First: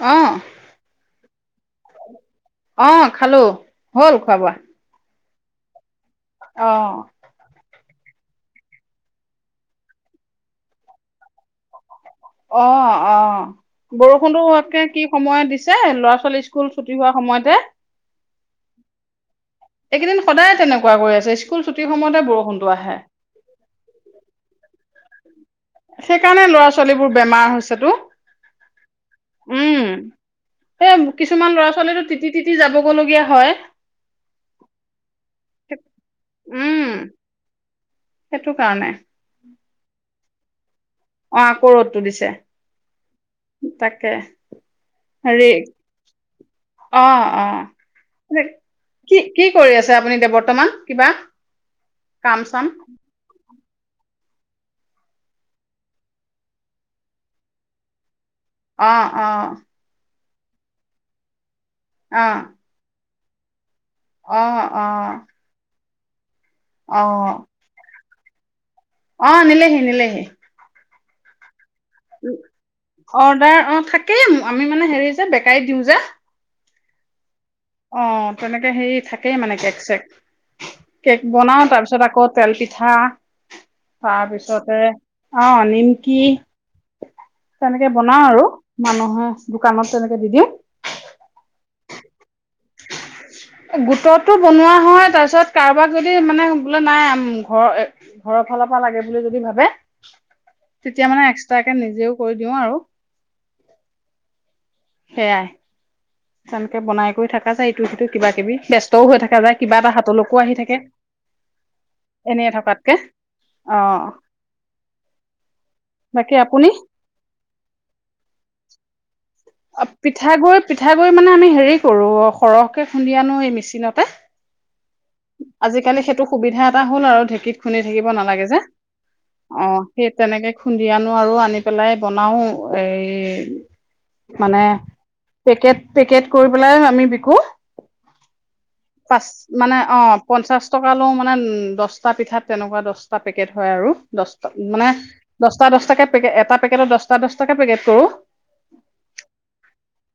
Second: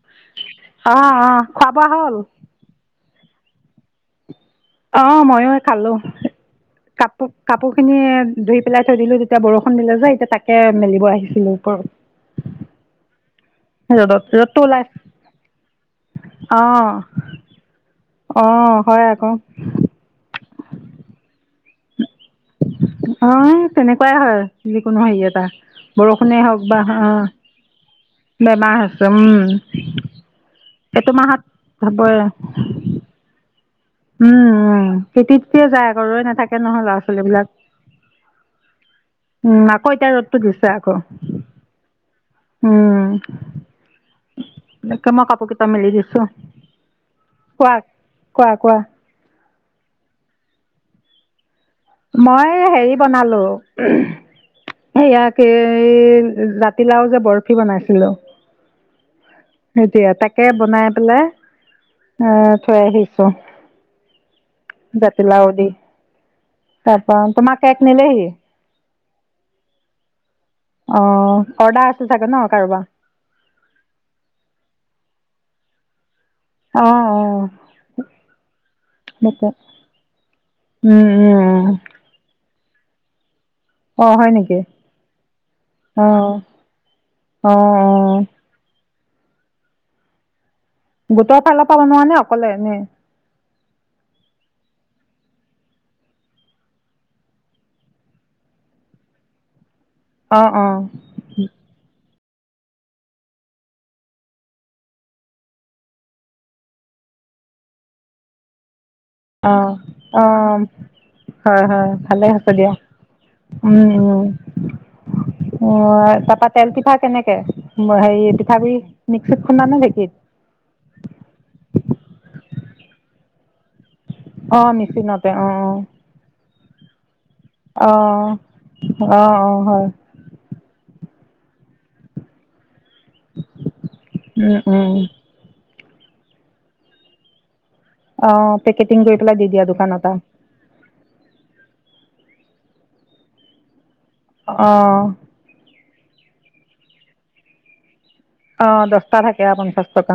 অ', আহ অ। খোৱা বোৱা হল? অ', খালো হ'ল খোৱা বোৱা। অ মইো খালো। অ', কাপোৰ কাপোৰ। খিনি ধুই পেলাই থৈ দিলো যেতিয়া বৰষুণ দিলে যাই এতিয়া তাকে মেলিব আহিছিলো ওপৰত। অ অ ৰ'দত ৰ'দটো ওলাই বৰষুণটো কি সময় দিছে ল'ৰা ছোৱালী স্কুল ছুটি হোৱা সময়তে। অহ হয় আকৌ। এইকেইদিন সদায় তেনেকুৱা কৰি আছে স্কুল ছুটিৰ সময়তে বৰষুণটো আহে। অ তেনেকুৱাই হয় যিকোনো হয় ইয়াত। অ। সেইকাৰণে ল'ৰা ছোৱালীবোৰ বেমাৰ হৈছেতো বেমাৰ হৈছে উম উম সেই এইটো মাহত কিছুমান ল'ৰা ছোৱালীতো হ'বই তিতি তিতি যাবগলগীয়া হয়। উম উম খেতিতে। যায় আকৌ ৰৈ নাথাকে উম, নহয় ল'ৰা ছোৱালী বিলাক সেইটো কাৰণে উম কইতাৰ ৰদতো দিছে উম এনে অ', আকৌ ৰ'দটো দিছে তাকে। মই হেৰি কাপোৰ কিটা মেলি দিছো অ', অ', কোৱা কোৱা কোৱা। কি কি কৰি আছে আপুনি এতিয়া বৰ্তমান কিবা। কাম মই চাম? হেৰি বনালো। ইয়াকে জাতিলাও যে বৰফি বনাইছিলোঁ। অ অ। তাকে বনাই পেলাই। অ থৈ আহি। ছ। অহ অহ তাপা তোমাক এইক নিলেহি। অ নিলেহি নিলেহি। অ অৰ্ডাৰ আছিল চাগে ন কাৰোবাৰ অৰ্ডাৰ অ থাকেইম আমি মানে হেৰি। বেকাই দিওঁ যে। অ অ অ তেনেকে হেৰি থাকেই সেইটো মানে কেক চেক উম কেক উম বনাও উম তাৰপিছত আকৌ তেল পি। হা। অ হয় নেকি তাৰপিছতে আহ অ নিমকি অ অ তেনেকে বনাও আৰু। মানুহৰ দোকানত তেনেকে দি দিওঁ। গোটৰ ফালৰ পৰা সোমোৱা নে অকলে এনেই! গোটটো বনোৱা হয় তাৰপিছত কাৰোবাক যদি মানে বোলে নাই ঘৰৰ ঘৰৰ ফালৰ পৰা লাগে বুলি যদি ভাবে! অ অ তেতিয়া মানে এক্সট্ৰাকে নিজেও কৰি দিওঁ আৰু! সেয়াই তেনেকে বনাই কৰি থকা যায় এইটো সিটো কিবা কিবি ব্যস্ত অ অ হয় হয় ভালে আ এনে হৈছে দিয়া থকাতকে অ উম উ বাকী তাৰাপা আপুনি তেল পিঠা কেনেকে সেই এতি খাপি। অ পিঠাগুৰি পিঠাাগুৰি মানে আমি হেৰি কৰো অ সৰহ খুন্দি আনো ঐ মেচিনতে। অ মেচিনতে অ অ। তাৰ হ'ল আৰু! গীত শুনি থাকিব অ' নালাগে যে অ সেই তেনেকে খুন্দি আনো আৰু আনি পেলাই বনাওঁ। এই উম মানে উম! পেকেট পেকেট কৰি পেলাই আমি বিকো। অ' পেকেটিং কৰি পাঁচ পেলাই দি দিয়া মানে অ দোকানত আৰু পঞ্চাশ টকা লৌ মানে দহ পাঁচটা পিঠাত তেনেকুৱা দহটা পেকেট হয় আৰু! দহটা মানে অ' দহটা দহটাকে এটা পেকটত দহটা দহটাকে পেকেট কৰোঁ। অ দ!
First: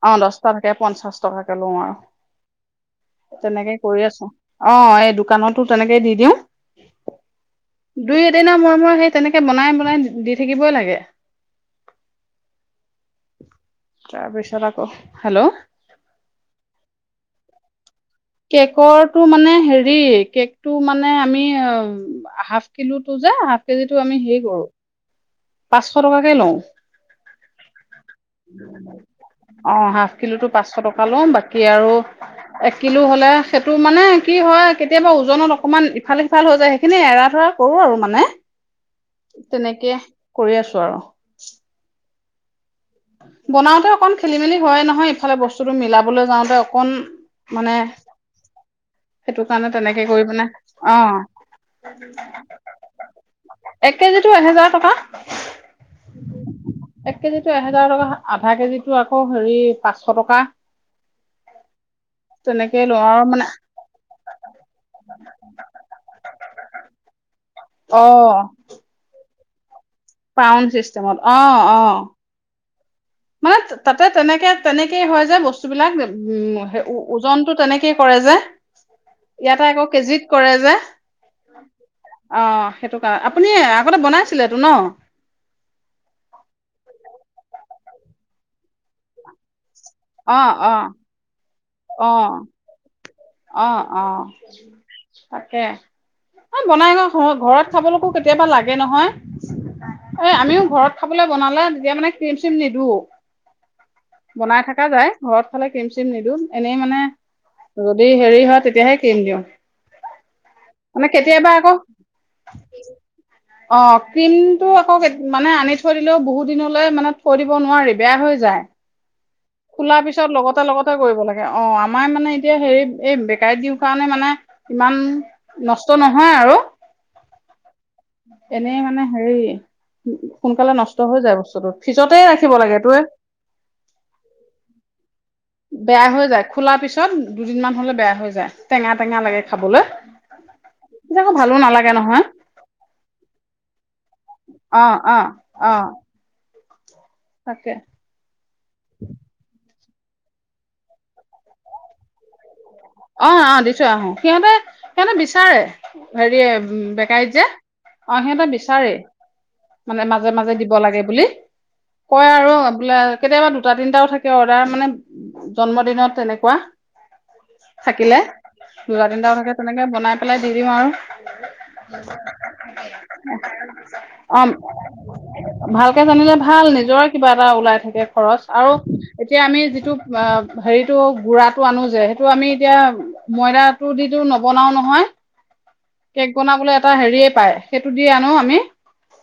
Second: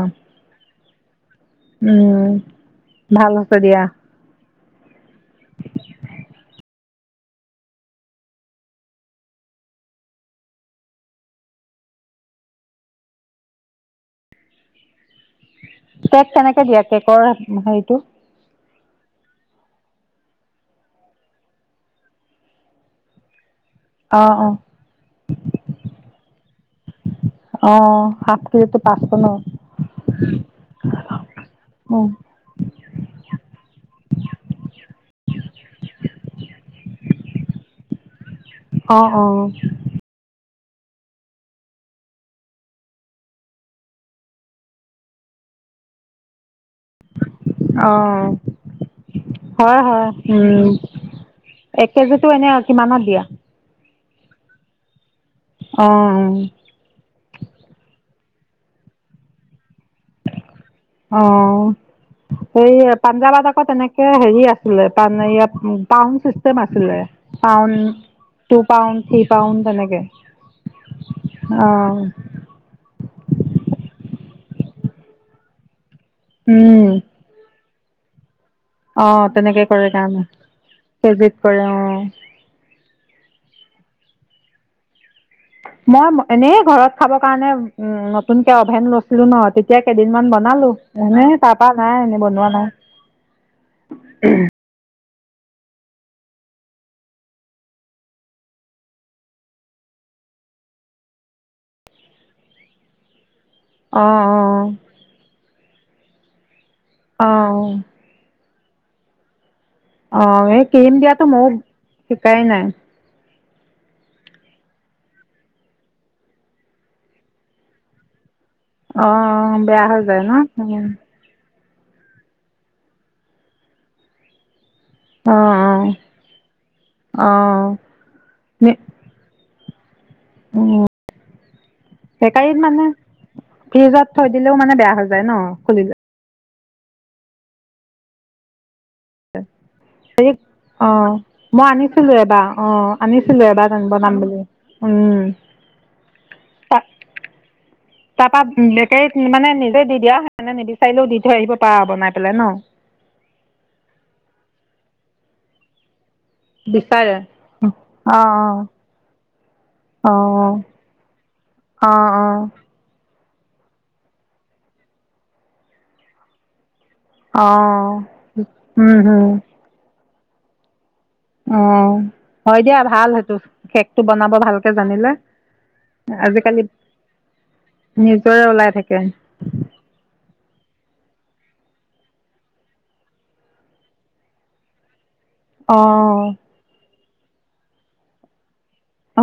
অ দছটা থাকে পঞ্চাশ টকাকে লও আৰু উম ভাল হৈছে তেনেকে দিয়া কৰি আছো অ এই দোকানতো তেনেকে দি দিওঁ! দুই এদিনৰ মূৰে মূৰে সেই তেনেকে বনাই বনাই দি থাকিবই লাগে। তাৰপিছত আকৌ হেল্ল'! কেক কেনেকে দিয়া কেকৰ হেৰিটো কেকৰটো মানে হেৰি কেকটো মানে আমি হাফ কিলোটো যে হাফ এই যিটো আমি অ' হেৰি অ' কৰোঁ? পাঁচশ টকাকে লওঁ অ' হাফ কেজিটো পাঁচশ ন অ হাফ কিলোটো পাঁচশ টকা লওঁ বাকী আৰু অ' এক কিলো হলে সেইটো মানে কি হয় কেতিয়াবা ওজনত অকমান ইফাল সিফাল হৈ যায় সেইখিনি এৰা ধৰা কৰো আৰু মানে? অ অ তেনেকে কৰি আছো আৰু! বনাওতে অকন খেলি মেলি হয় নহয় ইফালে বস্তুতটো মিলাবলৈ যাওঁতে। ফোন মানে অ' সেইটো কাৰণে হয় তেনেকে হয় কৰিপিনে উম। অ এক কেজিটো এনে কিমানত এক কেজিটো এহেজাৰ টকা এক কেজিটো অহ এহেজাৰ আধা কেজিটো আকৌ হেৰি পাঁচশ টকা অ সেই তেনেকে লওঁ আৰু মানে পাঞ্জাৱত আকৌ তেনেকে হেৰি আছিলে পয়াত পাউন চিচতেম আছিলে পাউণ্ড অ টু পাউণ্ড থ পাউণ্ড তেনেকে পাউণ্ড চিষ্টেমত অ অ মানে তাতে তেনেকে তেনেকেই হয় যে বস্তুবিলাক উম সেই ওজনতো তেনেকেই কৰে যে। অহ তেনেকে ইয়াতে আকৌ কৰে কাম, কেজিত কৰে যে কেজিত কৰে অহ। অ সেইটো কাৰ আপুনি আগতে বনাইছিলেতো ন? মই এনেই ঘৰত খাব কাৰণে উ নতুনকে অভেন লৈছিলো ন এতিয়া কেইদিনমান অ বনালো অ এনে তাপা নাই অ মই বনোৱা নাই। অ অ তাকে এই বনাই ন ঘ-ঘৰত খাবলৈকো কেতিয়াবা লাগে নহয়, এ আমিও ঘৰত খাবলৈ বনালে তেতিয়া মানে ক্ৰীম চিম নিদো। অ বনাই থাকা অ যায় ঘৰত খালে ক্ৰিম চিম নিদু। এনেই মানে অ ৰদেই হেৰি হয়। তেতিয়াহে ক্ৰিম দিও। অ এই ক্ৰীম দিয়াতো ময়ো শিকাই নাই। অ ক্ৰীমটো আকৌ মানে আনি থৈ দিলেও বহুত দিনলৈ মানে থৈ দিব নোৱাৰি বেয়া হৈ যায়। অ বেয়া খোলা হৈ যায় পিছত ন লগতে লগতে কৰিব লাগে আৰু। অ আমাৰ মানে এতিয়া হেৰি এই বেকাৰীত দিওঁ কাৰণে মানে ইমান অ নষ্ট নহয় আৰু অ অ এনেই মানে হেৰি উ উম, সোনকালে নষ্ট হৈ যায় বস্তু [unintelligible] ফিছতে বেকাৰীত ৰাখিব লাগে মানে তোৱে ফ্ৰিজত থৈ দিলেও মানে বেয়া হৈ যায় ন। খুলিলে। বেয়া হৈ যায়। খোলাৰ পিছত দুদিনমান হ'লে বেয়া হৈ যায় টেঙা টেঙা লাগে। খাবলৈ অ মই তেতিয়া আনিছিলো আকৌ ভালো এবাৰ নালাগে নহয় অ আনিছিলো এবাৰ জানিবনাম অ অ অ [unintelligible] তাকে তাৰপা বেকাৰীত মানে নিজে দি দিয়ানে নিবিচাৰিলেও দি থৈ আহিব পাৰা বনাই পেলাই ন। অ আহ দি থো আহো সিহঁতে সিহঁতে বিচাৰে হেৰি বিচাৰে বেকাৰী যে অ সিহঁতে বিচাৰে মানে অ', মাজে মাজে অ', দিব লাগে বুলি অ', কয় অ'। আৰু বোলে কেতিয়াবা দুটা তিনটাও থাকে অৰ্ডাৰ মানে জন্ম দিনত তেনেকুৱা অ', থাকিলে উম, দুটা হম, তিনিটা থাকে তেনেকে বনাই পেলাই দি দিম আৰু। অ'। হয় দিয়া ভাল সেইটো কেকটো বনাব অ ভালকে জানিলে। ভালকে জানিলে আজিকালি ভাল নিজৰে কিবা এটা ওলাই থাকে খৰচ নিজৰে ওলাই আৰু থাকে এতিয়া আমি যিটো হেৰিত গুৰাটো আনো যে টো আমি এতিয়া ময়দাটো দিতো নবনাও নহয় আহ কেক বনাবলৈ এটা হেৰিয়ে পায় সেইটো দি আনো আমি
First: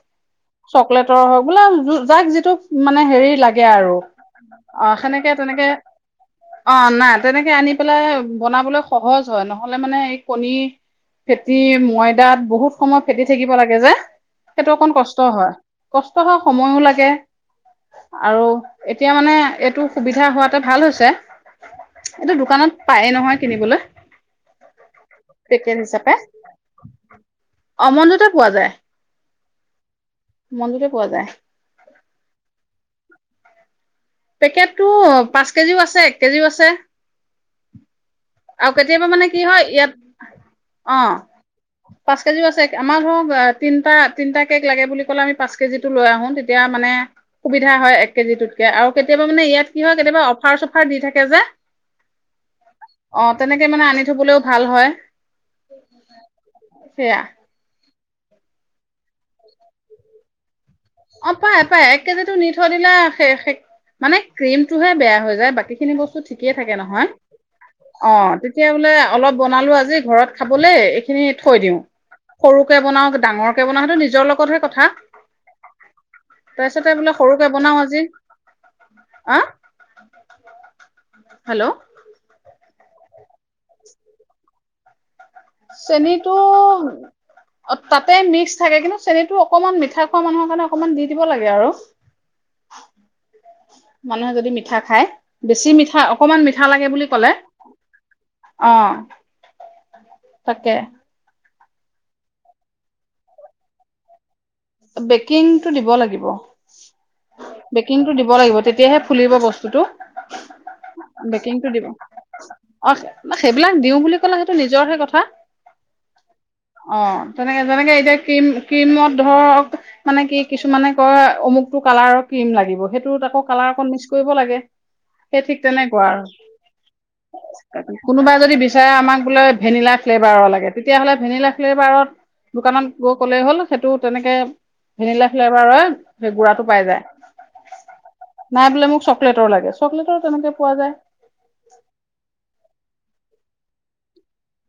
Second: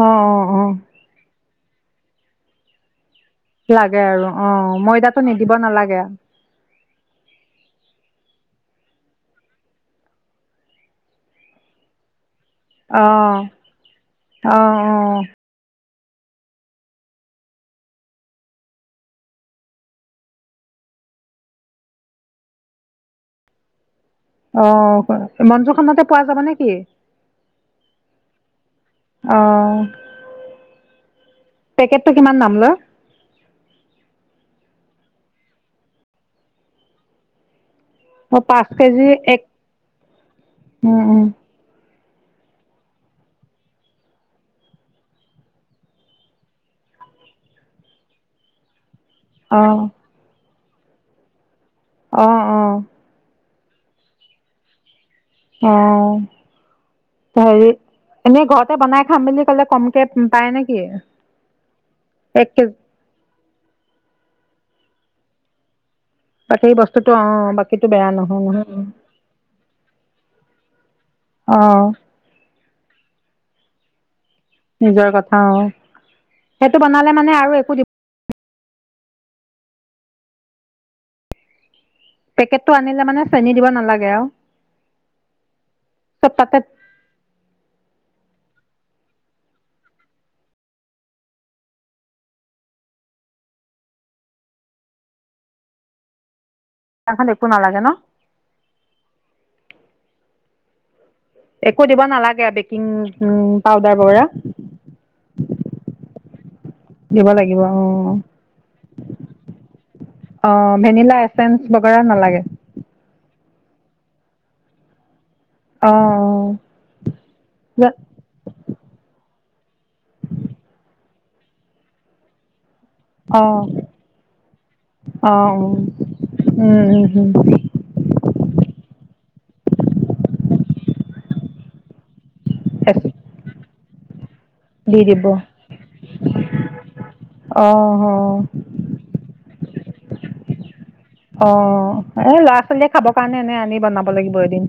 অ', অ', অ'। চকলেটৰ হওক বোলা যাক যিটো মানে হেৰি লাগে আৰু অঁ অ ময়দাটো হেনেকে নিদিব তেনেকে নালাগে অ না তেনেকে আনি বনাবলৈ সহজ হয় নহলে মানে এই কণী ফেতি ময়দাত বহুত সময় ফেটি অঁ থাকিব লাগে যে সেইটো অঁ অকণ অঁ কষ্ট হয় কষ্ট হয় সময়ো লাগে আৰু এতিয়া মানে এইটো সুবিধা হোৱাতে ভাল হৈছে এইটো দোকানত পায়েই নহয় কিনিবলৈ আহ মনজু পেকেট খনতে হিচাপে পোৱা যাব নেকি অ মনজুতে পোৱা যায় অঁ মনজুতে পোৱা যায় পেকেতটো কিমান দাম লয় পেকেটতটো পাঁচ কেজিও আছে এক কেজিও আছে অ পাঁচ আৰু কেতিয়াবা কেজি মানে এক কি হয় ইয়াত উম অ উম পাঁচ কেজিও আছে আমাৰ ধৰক তিনিটা তিনিটা কেক লাগে বুলি ক'লে আমি পাঁচ কেজি টো লৈ আহো তেতিয়া মানে সুবিধা হয় এক কেজি টোতকে আৰু কেতিয়াবা মানে ইয় কি অঁ হয় কেতিয়াব অফাৰ দি থাকে যে। আহ আহ অ তেনেকে মানে আনি থবলৈও ভাল হয়। অ সেয়া হেৰি এনে ঘৰতে বনাই খাম বুলি ক'লে কমকে পায় নেকি। অ পাই পাই এক কেজি নি থৈ দিলে মানে ক্ৰীমটোহে বেয়া হৈ যায় বাকী খিনি বস্তু ঠিকে বাকী থাকে নহয় বস্তুটো অঁ বাকীটো বেয়া অ নহয় তেতিয়া নহয় বোলে অলপ বনালো আজি ঘৰত খাবলে এইখিনি থৈ দিওঁ অঁ সৰুকে বনাও ডাঙৰ বনা সেইটো নিজৰ লগত নিজৰ কথা অ তাৰপিছতে বোলে সৰুকে বনাও আজি হ হেল্ল' পেকটটো আনিলে মানে চেনি দিব নালাগে আৰু চব চেনীটো তাতে তাত মিক্স থাকে কিন্তু চেনিটো অকমান মিঠা খোৱা মানুহৰ কাৰণে অকমান দি দিব লাগে আৰু মানুহে যদি মিঠা খায় বেছি মিঠা অকমান মিঠা। মিঠা লাগে বুলি ক'লে একো নালাগে ন অ তাকে একো দিব নালাগে বেকিং পাউদাৰ ব বেকিংটো দিব লাগিব দিব লাগিব অ বেকিংটো দিব লাগিব তেতিয়াহে ফুলিব বস্তুটো অ ভেনিলা এচেঞ্চ বেকিংটো দিব বগেৰা নালাগে অ সেইবিলাক দিও বুলি ক'লে সেইটো নিজৰ হে কথা অ অ তেনেকে যেনেকে এতিয়া ক্ৰীম ক্ৰীমত ধৰক মানে কি কিছুমানে কয় অমুকটো কালাৰৰ ক্ৰীম লাগিব সেইটো আকৌ অ অ কালাৰ অকণ মিক্স কৰিব লাগে অ সেই ঠিক তেনেকুৱা উম আৰু কোনোবাই যদি আমাক বোলে ভেনিলা ফ্লেভাৰৰ লাগে তেতিয়াহ'লে ভেনিলা ফ্লেভাৰত দোকানত গৈ ক'লে হ'ল সেইটো তেনেকে দি দিব ভেনিলা ফ্লেভাৰ সেই গুড়টো পাই যায় অ অ নাই বোলে মোক চকলেটৰ লাগে চকলেটৰো তেনেকে পোৱা যায় অ এ ল'ৰা ছোৱালীয়ে খাব কাৰণে এনে আনি বনাব লাগিব এদিন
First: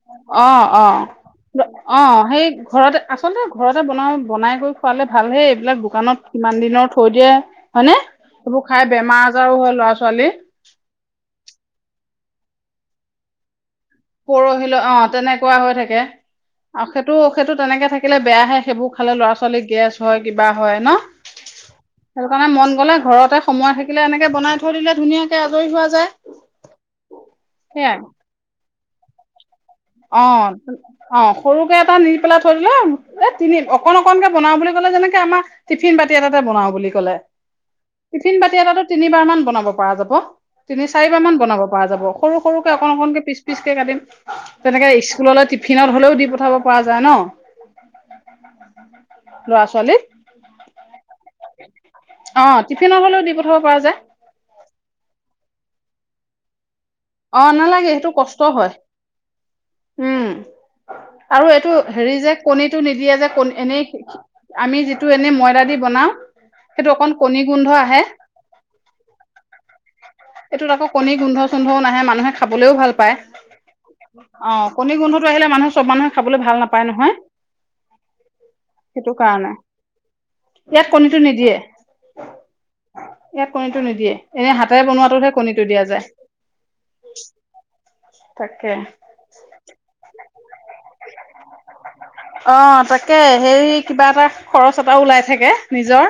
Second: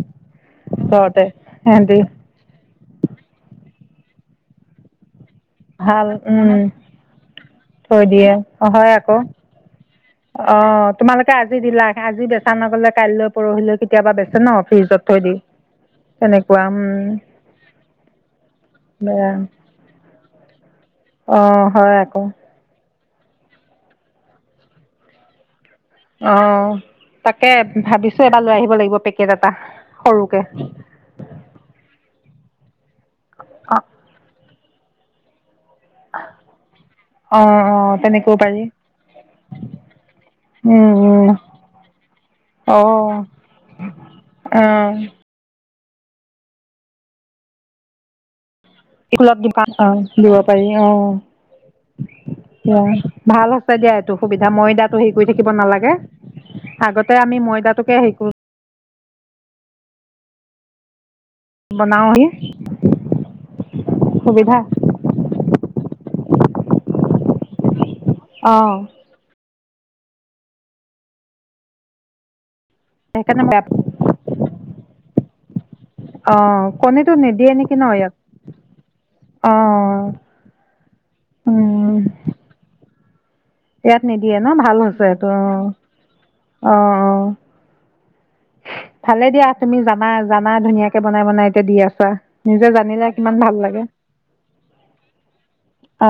অ অ ঘৰতে সিহঁতি অ সেই ঘৰতে আচতে ঘৰতে বনাওঁ বনাই কৰি খোৱালে ভালহে এইবিলাক ভাল দোকানত উম কিমান দিনৰ থৈ দিয়ে হয়নে থৈ দিয়ে সেইবোৰ খাই হয় আকৌ বেমাৰ আজাৰো হয় ল'ৰা ছোৱালী অ তোমালোকে আজি দিলা আজি বেচ সান নকলে কাইলৈ পৰহিলৈ কেতিয়াবা বেচে ন পৰহিলৈ অ ফ্ৰিজত থৈ দি তেনেকুৱা হৈ থাকে তেনেকুৱা আৰু উম সেইটো সেইটো তেনেকে থাকিলে বেয়াহে সেইবোৰ খালে বেয়া ল'ৰা ছোৱালী গেছ হয় কিবা হয় ন অ হয় আকৌ সেইটো কাৰণে মন গ'লে ঘৰতে সময় থাকিলে এনেকে বনাই থৈ দিলে ধুনীয়াকৈ অ তাকে সেয়াই ভাবিছো এবাৰ লৈ আহিব লাগিব পেকট অ অ সৰুকে এটা নি পেলাই চৰিলা এ তিনি অ অকণ অকনকে বনাও বুলি যেনেকে আমাৰ টিফিন বাতি এটাতে বনাও বুলি ক'লে অ অ টিফিন তেনেকৈও বাতি পাৰি এটাটো তিনিবাৰ মান বনাব পৰা যাব তিনি উম চাৰিবাৰ উম মান বনাব পৰা যাব সৰু সৰুকে অ অকণ অকণকে পিচ পিচকে কাটিম অ তেনেকে স্কুললে ফিনত হলেও দি পঠাব পৰা যায় ন স্কুলত ল'ৰা পাম অ ছোৱালীক দিব পাৰি অ অ', দ টিফিনত হ'লেও দি ভাল পঠাব আছে পৰা দিয়া যায় এইটো সুবিধা মই দাতো হেৰি কৰি দিম থাকিব নালাগে আগতে আমি অ নালাগে ময়দাটোকে সেইটো হেৰি কৰো কষ্ট হয় উম আৰু এইটো বনাও হেৰি হি যে কণীটো নিদিয়ে যে কণ এনেই সুবিধা আমি যিটো এনেই ময়দা দি বনাও সেইটো অকন কণী গোন্ধ আহে অ এইটোত আকৌ কণী গোন্ধ চোন্ধও নাই মানুহে খাবলৈও ভাল পায় সেইকাৰণে মই অ কণী গোন্ধত আহিলে মানুহ অ কণীটো নিদিয়ে নেকি ন ইয়াত সেইটো কাৰণে অ ইয়াত কণীটো উ নিদিয়ে ইয়াত কণীটো নিদিয়ে এনে হাতেৰে হৈছে এইটো বনোৱাাতটোহে অ কণীটো দিয়া যায় অ অ উ [inaudible] ভালে দিয়া তুমি জানা জানা ধুনীয়াকে বনাই বনাই এতিয়া দি আছা অ নিজে জানিলে তাকে কিমান ভাল হেৰি লাগে কিবা এটা খৰচ এটাও ওলাই থাকে নিজৰ অ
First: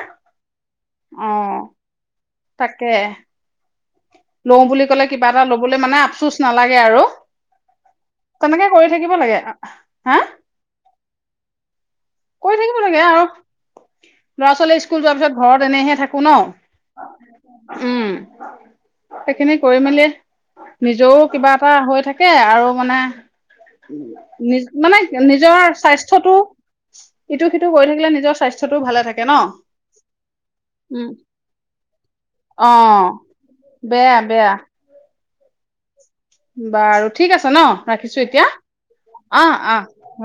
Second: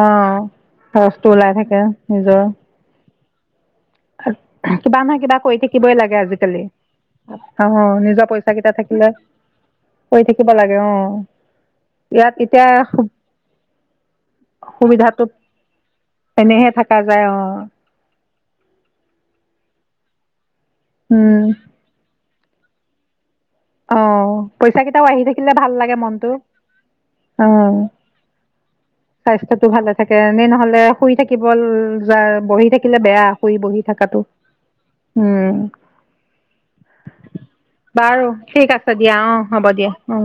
অ খৰচটো ওলাই থাকে নিজৰ তাকে লওঁ বুলি কিবা ক'লে নহয় কিবা এটা কৰি ল'বলৈ মানে থাকিবই লাগে আফচোচ আজিকালি নালাগে আৰু অ নিজৰ পইচা তেনেকে কেইটা কৰি থাকিলে থাকিব লাগে হা কৰি থাকিব লাগে অ ইয়াত কৰি এতিয়া থাকিব লাগে আৰু ল'ৰা ছোৱালী স্কুল যোৱাৰ সুবিধাটো পিছত ঘৰত এনেহে থাকো এনেহে থকা যায় অ ন উম সেইখিনি কৰি মেলি নিজেও উম কিবা এটা হৈ থাকে তাকে আৰু মানে অ নি পইচা মানে কেইটাও আহি থাকিলে নিজৰ ভাল লাগে মনটো স্বাস্থ্যটো ইটো অ সিটো কৰি থাকিলে নিজৰ স্বাস্থ্যটো ভালে থাকে ন স্বাস্থ্যটো ভালে থাকে এনে নহলে উম শুই থাকিব য বহি অ থাকিলে বেয়া শুই বহি বেয়া থকাতো বেয়া উম বাৰু ঠিক আছে ন বাৰু ৰাখিছো এতিয়া। ঠিক আছে দিয়া অ হ'ব দিয়া অ।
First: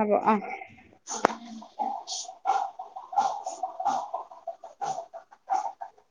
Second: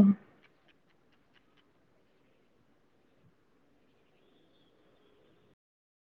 উ। [inaudible]